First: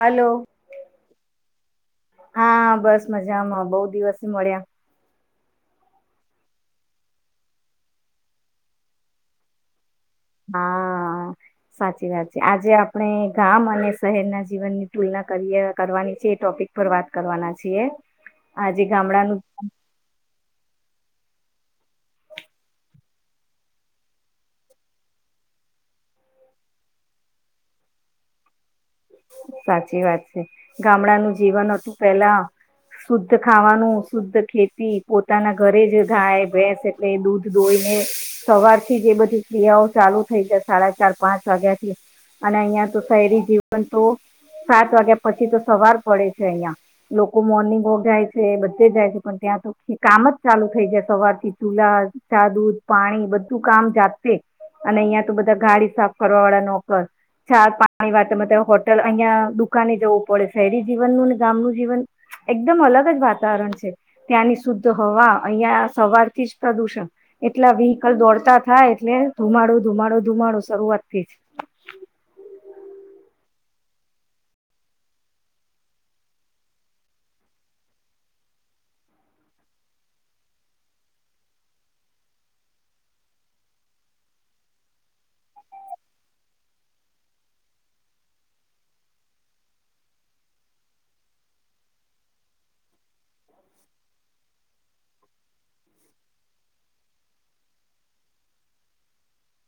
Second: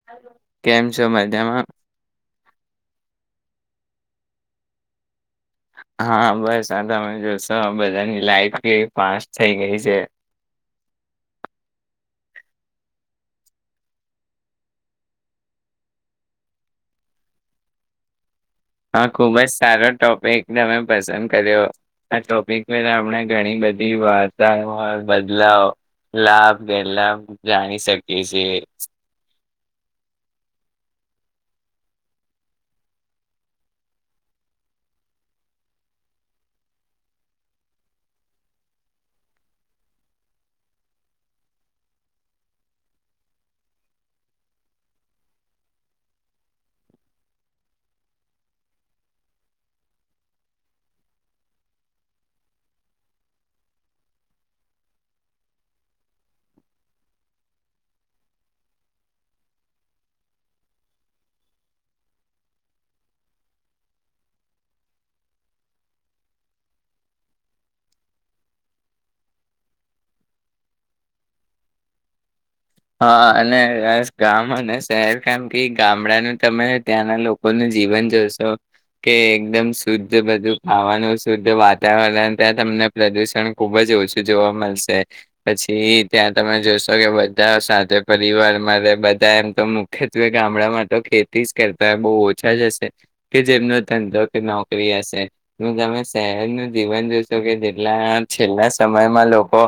Hello કેમ છો મજામાં. હા બસ મજામાં બહુ દિવસ મળ્યા. હા બસ આ તમે જોશો બધાની લાઈફ બી પા થઈ ગઈ છે. હા સાચી વાત છે આજે આપણે ગામ અને શહેર ના જીવનની તુલના કરીએ કરવાની છે એ ટોપિક પર વાત કરવાના છીએ. આજે હા ખુબ ગામડાનું જ સારો ટોપિક તમે પસંદ કર્યો આ ટોપિક આપણે ઘણી બધી વાર્તા બદલાવ લાભ ગેલાભ જાણી શકીએ છીએ. સાચી વાત છે ગામડાનું જીવન હતું પેલા શુદ્ધ ખાવાનું શુદ્ધ ખેતી પોતાના ઘરે જ ગાય ભેસ એટલે દૂધ દોઈને સવારથી જ એ બધી ક્રિયાઓ ચાલુ થઈ જાય સાડા ચાર પાંચ વાગ્યા થી અને અહિયાં તો શહેરી જીવન તો સાત વાગ્યા પછી તો સવાર પડે છે અહિયાં લોકો મોર્નિંગ વોક જાય છે બધે જાય છે પણ ત્યાં તો કામ જ ચાલુ થઈ જાય સવાર થી ચૂલા જાદુદ પાણી બધું કામ જાતશે અને અહિયાં તો બધા ગાડી સાફ કરવા વાળા નોકર છા પાણી વાત અહિયાં દુકાને જવું પડે શહેરી જીવનનું ને ગામ ન જીવન એકદમ અલગ જ વાતાવરણ છે ત્યાંની શુદ્ધ હવા અહિયાં સવારથી જ પ્રદુષણ એટલા વ્હકલ દોડતા થાય એટલે ધુમાડો ધુમાડો ધુમાડો શરૂઆત થઈ. હા અને ગામ અને શહેર કારમ કે ગામડાનું તમે ત્યાંના લોકોનું જીવન જોશો કે એકદમ શુદ્ધ બધું ખાવાનું શુદ્ધ વાતાવરણ ત્યાં તમને પ્રદુષણ ખુબ જ ઓછું જોવા મળશે. પછી ત્યાં તમે જોશો સગ્યા. બ સાથે પરિવારમાં રહે બધા એમ તો મુખ્યત્વે ગામડામાં તો ખેતી જ કરતા હોય બહુ ઓછા જ હશે કે જેમનો ધંધો કે નોકરી હશે હું તમે શહેરનું જીવન જોશો કે જેટલા છેલ્લા સમયમાં લોકો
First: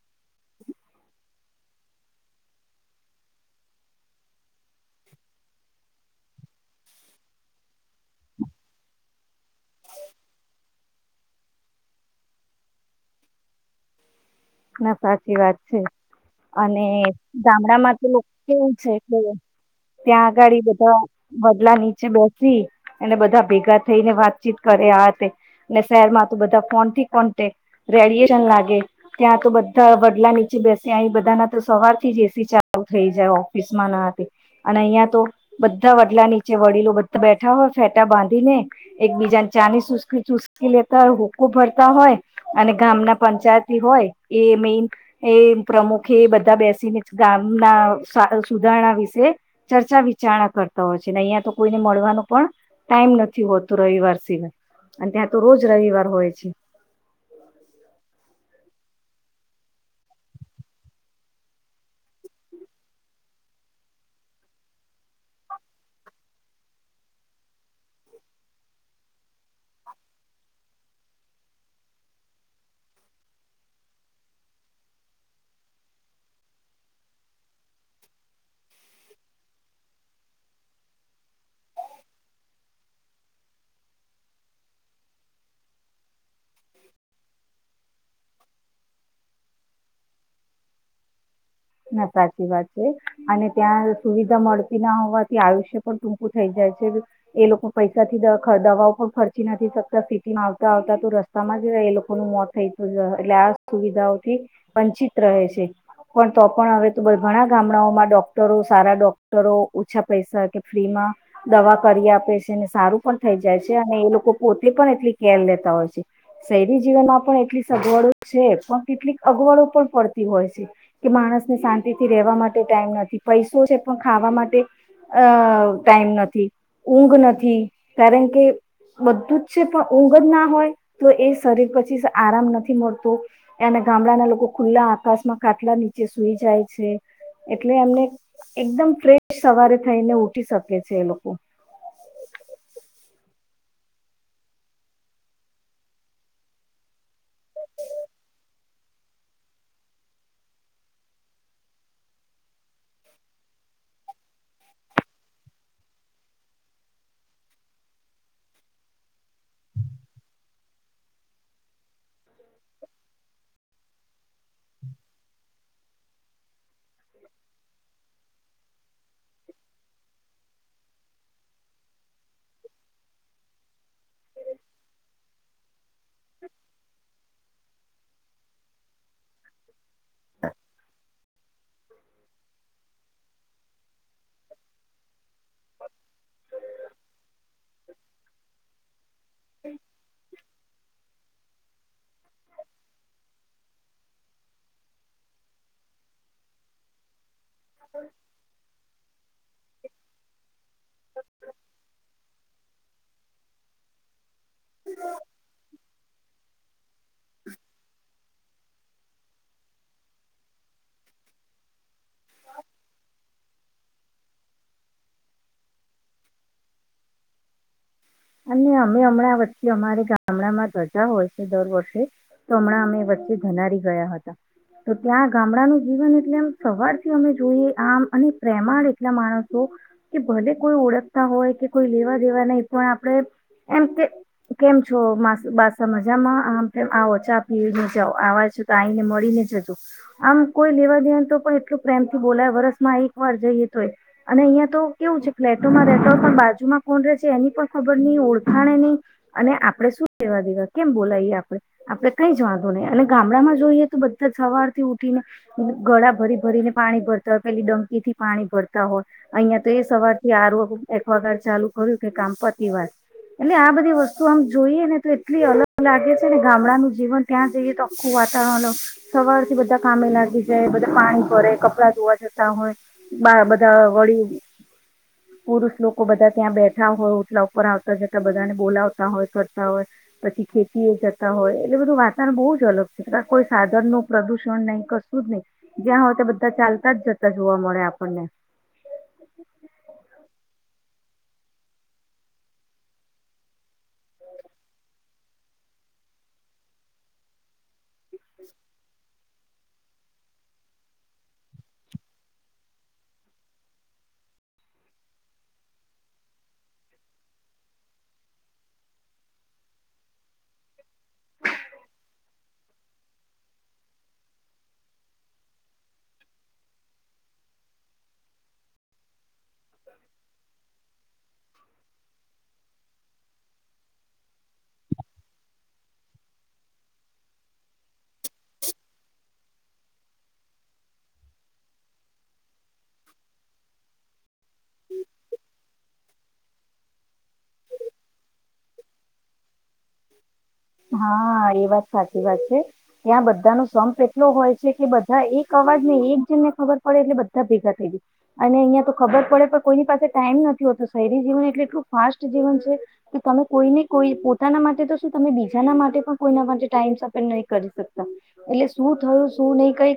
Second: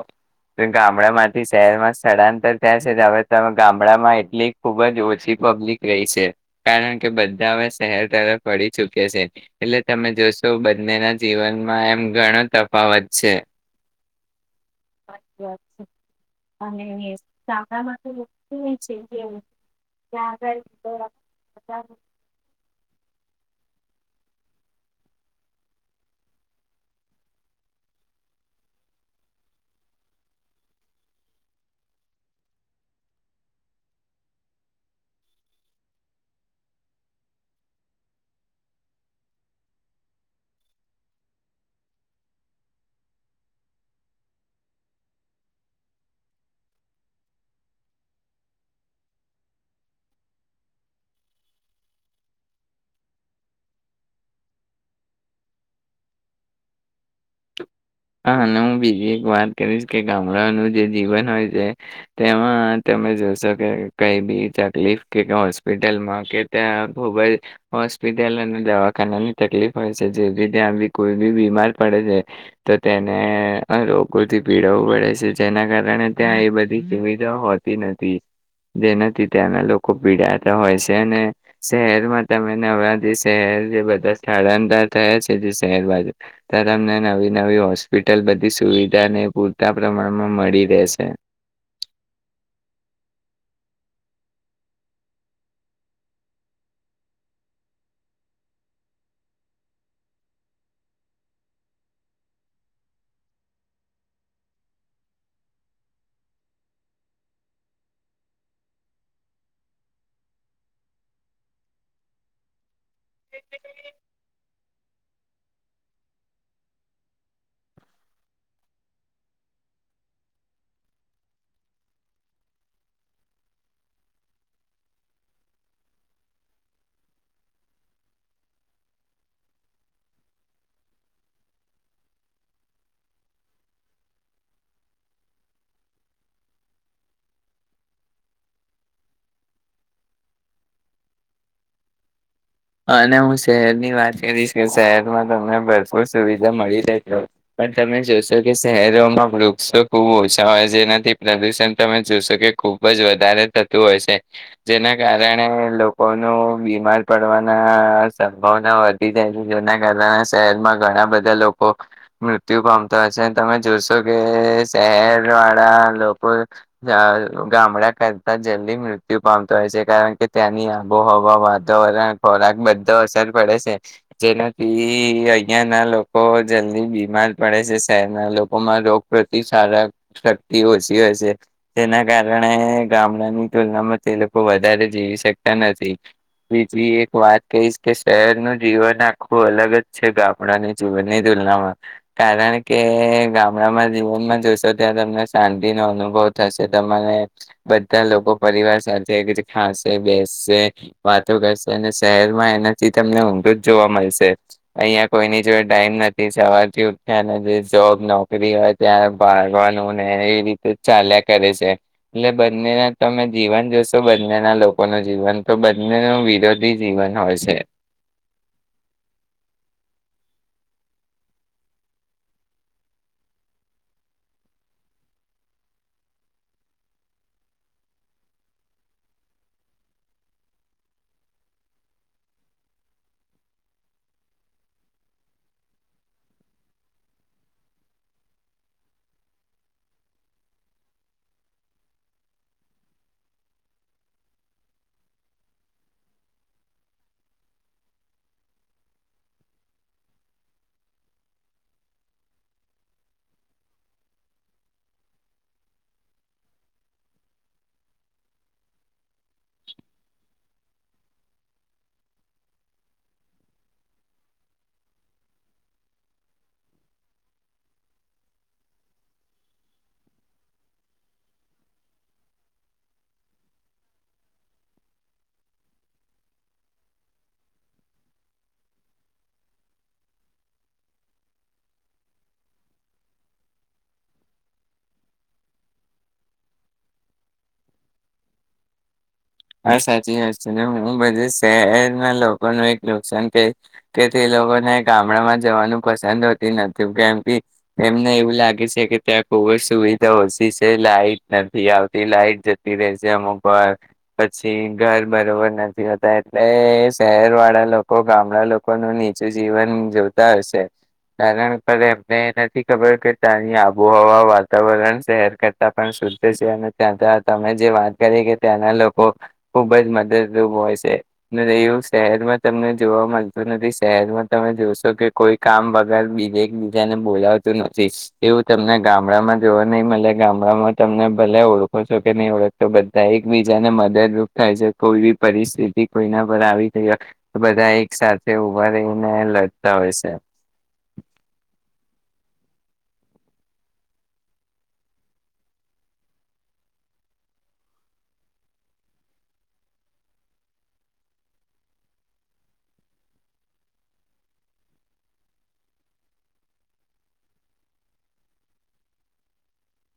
ગામડા માંથી શહેરમાં સ્થળાંતર તં હવે ગામડામાં એટલી ખુબ જ ઓછી પબ્લિક રહી છે કારણ કે બધા હવે શહેર તરફ વળ ચુક્યા છે એટલે તમે જોશો બંનેના જીવનમાં એમ ઘણો તફાવત છે. ના સાચી વાત છે અને ગામડા માં તો લોકો કેવું છે કે ત્યાં આગાડી બધા વદલા નીચે બેસી અને બધા ભેગ ભેગા થઈને વાતચીત કરે આ શહેરમાં ત બધા ફોન થી કોન્ટેક રેડિયશન લાગે ત્યાં તો બધા વડલા નીચે બેસે અહી બધાના તો સવાર થી જ એસી ચાલુ થઈ જાય ઓફિસમાં ના અને અહીં તો બધા વડલા નીચે વડીલો બધા બેઠા હોય ફેટા બાંધીને એક બીજાને ચાની ચુસકી લેતા હોય હુકુ ભરતા હોય અને ગામના પંચાયત હોય એ મેન એ પ્રમુખ એ બધા બેસીને ગામના સુધારણા વિશે ચર્ચા વિચારણા કરતા હોય છે ને અહિયાં તો કોઈને મળવાનો પણ ટાઈમ નથી હોતો રવિવાર સિવાય અને ત્યાં તો રોજ રવિવાર હોય છે. હા હું બીજી એક વાત કરીશ કે ગામડાઓનું જે જીવન હોય છે તેમાં તમે જોશો કે કઈ બી તકલીફ કે હોસ્પિટલમાં કે ત્યાં ખૂબ જ હોસ્પિટલ અને દવાખાનાની તકલીફ હોય છે જેથી ત્યાં બી કોઈ બી બીમાર પડે છે. તો તેને લોકોગથી પીડવું પડે છે જેના કારણે ત્યાં એ બધી સુવિધા હોતી નથી જેનાથી ત્યાંના લોકો પીડાતા હોય છે અને શહેરમાં તમે હવેણા જે શહેર જે બધા સ્થળાંતર થયા છે જે શહેર બાજુ ત તમને નવી નવી હોસ્પિટલ બધી સુવિધાને પૂરતા પ્રમાણમાં મળી રહેશે. ના સાચી વાત છે અને ત્યાં સુવિધા મળતી ના હોવાથી આયુષ્ય પણ ટૂંકું થઈ જાય છે એ લોકો પૈસાથી દવાઓ પણ ખર્ચી નથી શકતા સિટીમાં આવતા આવતા તો રસ્તામાં જ એ લોકોનું મોત થઈતું એટલે આ સુવિધાઓથી વંચિત રહે છે પણ તો પણ હવે તો ઘણા ગામડાઓમાં ડોક્ટરો સારા ડોક્ટરો ઓછા પૈસા કે ફ્રીમાં દવા કરી આપે છે સારું પણ થઈ જાય છે અને એ લોકો પોતે પણ એટલી કેર લેતા હોય છે શહેરી જીવનમાં પણ એટલી સગવડો છે પણ કેટલીક અગવડો પણ પડતી હોય છે. કે માણસને શાંતિ થી રેવા માટે ટાઈમ નથી પૈસો છે પણ ખાવા માટે અ ટાઈમ નથી ઊંઘ નથી કારણ કે બધું જ છે પણ ઊંઘ જ ના હોય તો એ શરીર પછી આરામ નથી મળતો અને ગામડાના લોકો ખુલ્લા આકાશમાં ખાટલા ની જે સુઈ જાય છે એટલે એમને એકદમ ફ્રેશ સવારે થઈને ઉઠી શકે છે એ લોકો. અને હું શહેરની વાત કરીશ કે શહેરમાં તમને ભરપૂર સુવિધા મળી રહેશે પણ તમે જોશો કે શહેરોમાં વૃક્ષો ખુબ ઓછા હોય જેનાથી પ્રદુષણ તમે જોશો કે ખુબ જ વધારે થતું હોય છે જેના કારણે લોકોનો બીમાર પડ થવાના સંભવના વધી જાય છે જેના કારણે શહેરમાં ઘણા બધા લોકો મૃત્યુ પામતા હોય છે તમે જોશો કે શહેર વાળા લોકો ગામડા કરતા જલ્દી મૃત્યુ પામતા હોય છે કારણ કે ત્યાંની આબોહવા વાતાવરણ ખોરાક બધો અસર પડે છે જેનાથી અહંના લોકો જલ્દી બીમાર પડે છે શહેરના લોકોમાં રોગ પ્રતિકારક શક્તિ ઓછી હોય છે જેના કારણે ગામડાની તુલનામાં તે લોકો વધારે જીવી શકતા નથી બીજી વાત કહીશ કે શહેરનું જીવન આખું અલગ જ છે ગામડાની જીવનની તુલનામાં કારણ કે ગામડામાં જીવનમાં જોશો ત્યાં તમને શાંતિનો અનુભવ થશે તમારે બધા લોકો પરિવાર સાથે કે ખાશે બેસશે વાતો કરશે. એ શહેરમાં એનાથી તમને ઊંઘો જ જોવા મળશે. અહિયાં કોઈની જોડે ડાઇમ નથી. સવારથી ઉઠ જે જોબ નોકરી હોય ત્યાં ભાગવાનું ને એવી રીતે ચાલ્યા કરે છે એટલે બંનેના તમે જીવન જોશો બંનેના લોકો નું જીવન તો બંનેનું વિરોધ બી જીવન હોય છે. અને અમે હમણાં વચ્ચે અમારે ગામડામાં ધજા હોય છે દર વર્ષે તો હમણાં અમે વચ્ચે ધનારી ગયા હતા તો ત્યાં ગામડાનું જીવન એટલે એમ સવારથી અમે જોઈએ આમ અને પ્રેમાળ એટલા માણસો કે ભલે કોઈ ઓળખતા હોય કે કોઈ લેવા દેવાના એ પણ આપણે એમ કે કેમ છો મા બાસા મજામાં આમ કે આવો ચા પીવીને જાઓ આવા છે તો આઈને મળીને જજો આમ કોઈ લેવા દેવા તો પણ એટલો પ્રેમથી બોલાય વરસમાં એક વાર જઈએ તોય અને અહીંયા તો કેવું છે ફ્લેટોમાં રહેતા હોય પણ બાજુમાં કોણ રહે છે એની પણ ખબર નહ ઓળખાણે નહી અને આપડે શું કેવા દેવા કેમ બોલાવીએ આપડણે આપડે કઈ જ વાંધો નહી અને ગામડામાં જોઈએ તો બધા સવાર થી ઉઠીને ગળા ભરી ભરીને પાણી ભરતા હોય પેલી ડંકીથી પાણી ભરતા હોય અહિયાં તો એ સવાર થી આરો એકવાગાર ચાલુ કર્યું કે કામપત વાત એટલે આ બધી વસ્તુ આમ જોઈએ ને તો એટલી અલગ લાગે છે ને ગામડાનું જીવન ત્યાં જઈએ તો આખું વાતાવરણ સવાર થી બધા કામે લાગી જાય બધા પાણી ભરે કપડા ધોવા જતા હોય બધા વળી પુરુષ લોકો બધા ત્યાં બેઠા હોય ઓટલા ઉપર આવતા જતા બધાને બોલાવતા હોય કરતા હોય પછી ખેતી એ જતા હોય એટલે બધું વાતાવરણ બહુ જ અલગ છે કોઈ સાધન નું પ્રદુષણ નહ કશું જ નહી જ્યાં હોય ત્યા બધા ચાલતા જ જતા જોવા મળે આપણને. હા સાચી વાત છે ને હું બધું શહેરમાં લોકોનું એક નુકસાન થ કે તે લોકોને ગામડામાં જવાનું પસંદ હોતી નથી કેમ કે એમને એવું લાગે છે કે ત્યાં બહું જ સુવિધા ઓછી છે. લાઈટ નથી આવતી લાઈટ જતી રહેશે અમુક પછી ઘર બરોબર નથી હોતા. એટલે શહેર વાળા લોકો ગામડા લોકોનું નીચું જીવન જોતા હશે. કારણ કે, એમને નથી ખબર કે ત્યાંની આબોહવા વાતાવરણ શહેર કરતા પણ શુદ્ધ છે. અને ત્યાં ત તમે જે વાત કરી કે ત્યાંના લોક ખુબ જ મદદરૂપ હોય છે. એવું શહેરમાં તમને જોવા મળતું નથી શહેરમાં તમે જોશો કે કોઈ કામ વગર બીજા એકબીજાને બોલાવતું નથી એવું તમને ગામડામાં જોવા નહી મળે. ગામડામાં તમને ભલે ઓળખો છો કે નહી, ઓળખતો બધા એકબીજાને દરૂપ થાય છે. કોઈ બી પરિસ્થિતિ કોઈના પર આવી થઈ હોય તો બધા એક સાથે ઉભા રહીને લડતા હોય છે. હા એ વાત સાચી વાત છે. ત્યાં, બધાનો સંપ એટલો હોય છે, કે બધા એક અવાજને એક જન ને ખબર પડે એટલે બધા ભેગા થઈ ગ અને અહિયાં તો ખબર પડે પણ કોઈની પાસે ટાઈમ નથી હોતો. શહેરી જીવન એટલે એટલું ફાસ્ટ જીવન છે, કે તમે કોઈને કોઈ પોતાના માટે તો શું તમે બી બીજા ના માટે પણ કોઈ ટાઈમ સ્પેન્ડ નહી કરી શકતા. એટલે શું થયું શું નહી કરી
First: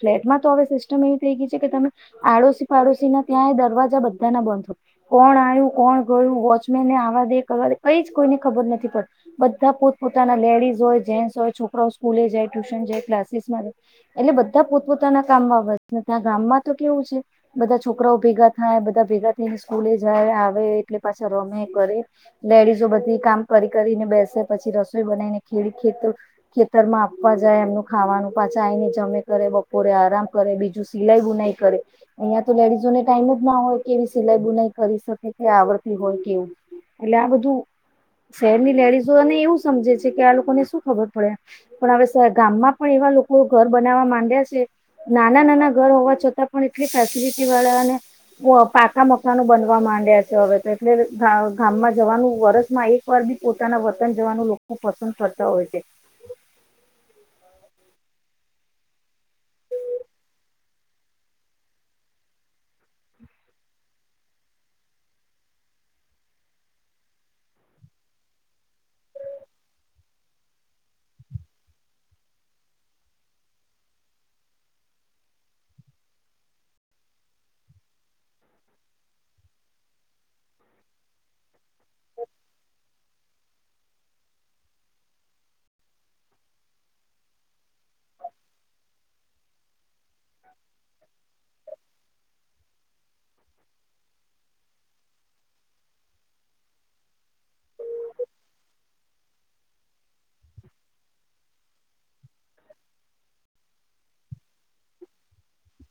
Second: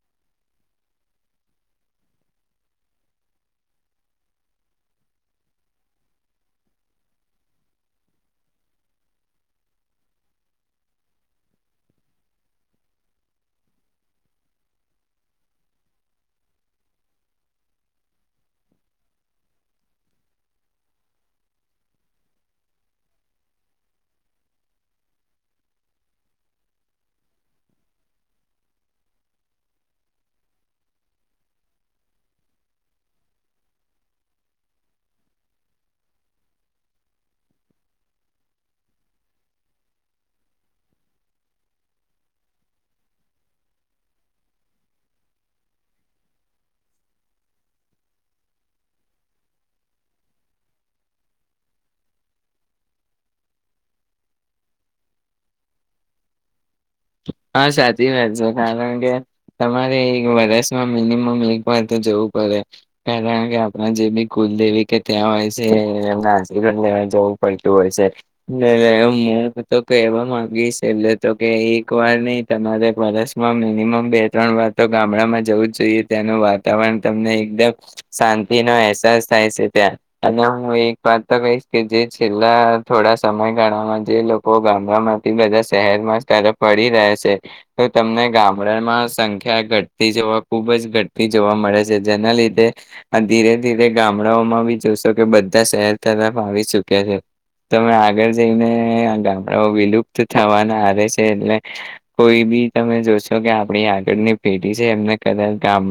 ફ્લેટમાં તો હવે સિસ્ટમ એવી થઈ ગઈ છે, કે તમે આડોશી પાડોશી ના ત્યાં દરવાજા બધા ના બંધ હો કોણ આવ્યું કોણ ગયું. વોચમેનને આવા દે કરવા દે કઈ કોઈને ખબર નથી પડતી બધા પોત પોતાના લેડીઝ હોય જેન્ટસ હોય છોકરાઓ સ્કૂલે જાય ટ્યુશન જાય ક્લાસીસ માં જાય. એટલે બધા પોતપોતાના કામમાં વ ત્યાં ગામમાં તો કેવું છે. બધા છોકરાઓ ભેગા થાય બધા ભેગા થઈને સ્કૂલે જાય, આવે એટલે પાછા રમે કરે લેડીઝો બધી કામ કરી કરીને બેસે પછી રસ ખે ખેત ખેતરમાં આપવા જાય એમનું ખાવાનું પાછા આવીને જમે કરે બપોરે આરામ કરે બીજું સિલાઈ બુનાઈ કરે અહિયાં તો લેડીઝોને ટાઈમ જ ના હોય કે એવી સિલાઈ બુનાઈ કરી શકે કે આવડતી હોય કેવું એટલે આ બધું શહેરની લેડીઝોને એવું સમ કે આ લોકોને શું ખબર પડે પણ હવે ગામમાં પણ એવા લોકો ઘર બનાવવા માંડ્યા છે. નાના નાના ઘર હોવા છતાં, પણ એટલી ફેસિલિટી વાળાને પાકા મકાનો બનવા માંડ્યા છે. હવે, તો એટલે ગામમાં જવાનું વરષમાં એક વાર બી પોતાના વતન જવાનું લોક ખુ પસંદ કરતા હોય છે. હા, સા કારણ કે, તમારે એક વરષમાં મિનિમમ એક વાર તો જવું પડે કારણ કે આપણા જે બી કુલદેવી કે ત્યાં હોય છે. એ આશીર્વાદ લેવા જવું પડતું હોય છે. એટ હું તો કહેવા માંગીશ એટલે તો કે વાર નહી તમારે વર્ષમાં મિનિમમ બે ત્રણ વાર તો ગામડામાં જવું જ જોઈએ ત્યાંનું વાતાવરણ તમને એકદમ શાંતિનો અહેસાસ થાય છે. ત્યાં અને હું એક વાત તો કહીશ કે જે છેલ્લા થોડા સમયગાળામાં જે લોકો ગામડામાંથી બધા શહેરમાં તરફ વીઅડી રહે છે. તો તમને ગામડામાં સંખ્યા ઘટ થી જોવા ખુબ જ ઘટતી જોવા મળે. જેના લીધે આ ધીરે ધીરે ગામડાઓમાં બી જોશો કે બધા શહેર તરફ આવી ચુક્યા છે. તમે આગળ જઈને આ ગામડાઓ વિલુપ્ત થવાના આરે છે. એટલે કોઈ બી તમે જોશો કે, આપણી આગળની પેઢી છે. એમને કદાચ ગામ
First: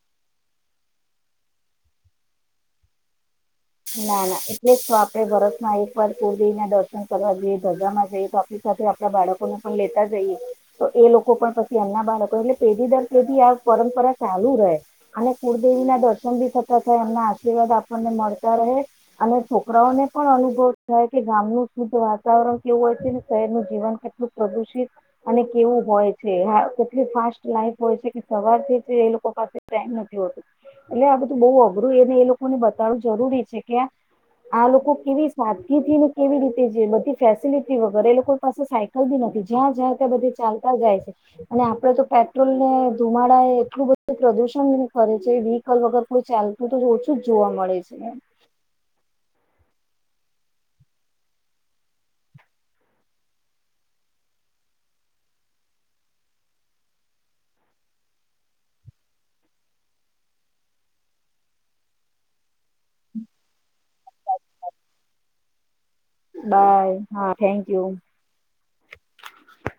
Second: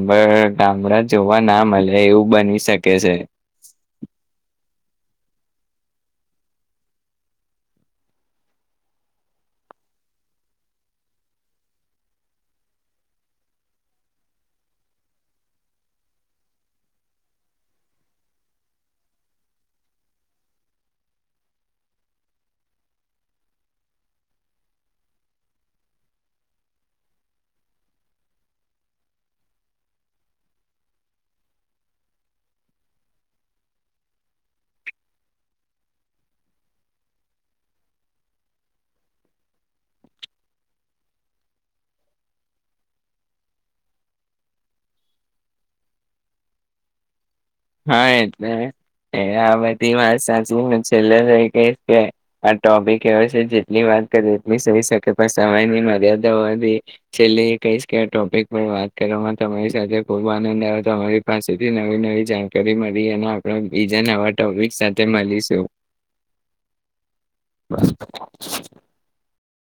ગામડા જોવા ના મળે એવું બની શકે છે. ના ના એટલે વાપ એ વર્ષમાં એક વાર કુળદેવી ના દર્શન કરવા જઈએ સગામાં જઈએ, તો આપણી સાથે આપડા બાળકોને પણ લેતા જઈએ તો એ લોકો પણ પછી, એમના બાળકો એટલે પેઢી દર પેઢી આ પરંપરા ચાલુ રહે. અને કુળદેવી ના દર્શન ભી થતા થાય એમના આશીર્વાદ આપણને મળ અને છોકરાઓને પણ અનુભવ થાય કે, ગામનું શુદ્ધ વાતાવરણ કેવું હોય છે. ને શહેરનું જીવન કેટલું પ્રદુષિત અને કેવું હોય છે. કેટલી ફાસ્ટ લાઈફ હોય છે કે સવાર એ લોકો પાસે ટાઈમ નથી હોતું. એટલે આ બધું બહ અઘરું એને એ લોકોને બતાડું જરૂરી છે. કે આ લોકો કેવી સાદગીથી ને કેવી રીતે બધી ફેસિલટી વગરે એ લોકોની પાસે સાયકલ બી નથી જ્યાં જ્યાં ત્યાં બધી ચાલતા જાય છે. અને આપડે તો પેટ્રોલ ને ધુમાડા એ એટલું બધું પ્રદુષણ કરે છે. વ્હીકલ વગર કોઈ ચાલતું તો ઓછું જ જોવા મળે. છે હા એટલે એ વાત સાચી હ છેલ્લે તો એ કહીશ કે આ ટોપિક એ છે. જેટલી વાત કર એટલી સઈ શકે પણ સમયની મર્યાદા છેલ્લે એ કહીશ કે, આ ટોપિક પર વાત કરવામાં તમારી સાથે ખુબ આનંદ આવે અરી પાસેથી નવી નવી જાણ કરી મળી અને આપડ બીજા નવા ટોપિક સાથે મળીશું. બાય હા થેન્ક યુ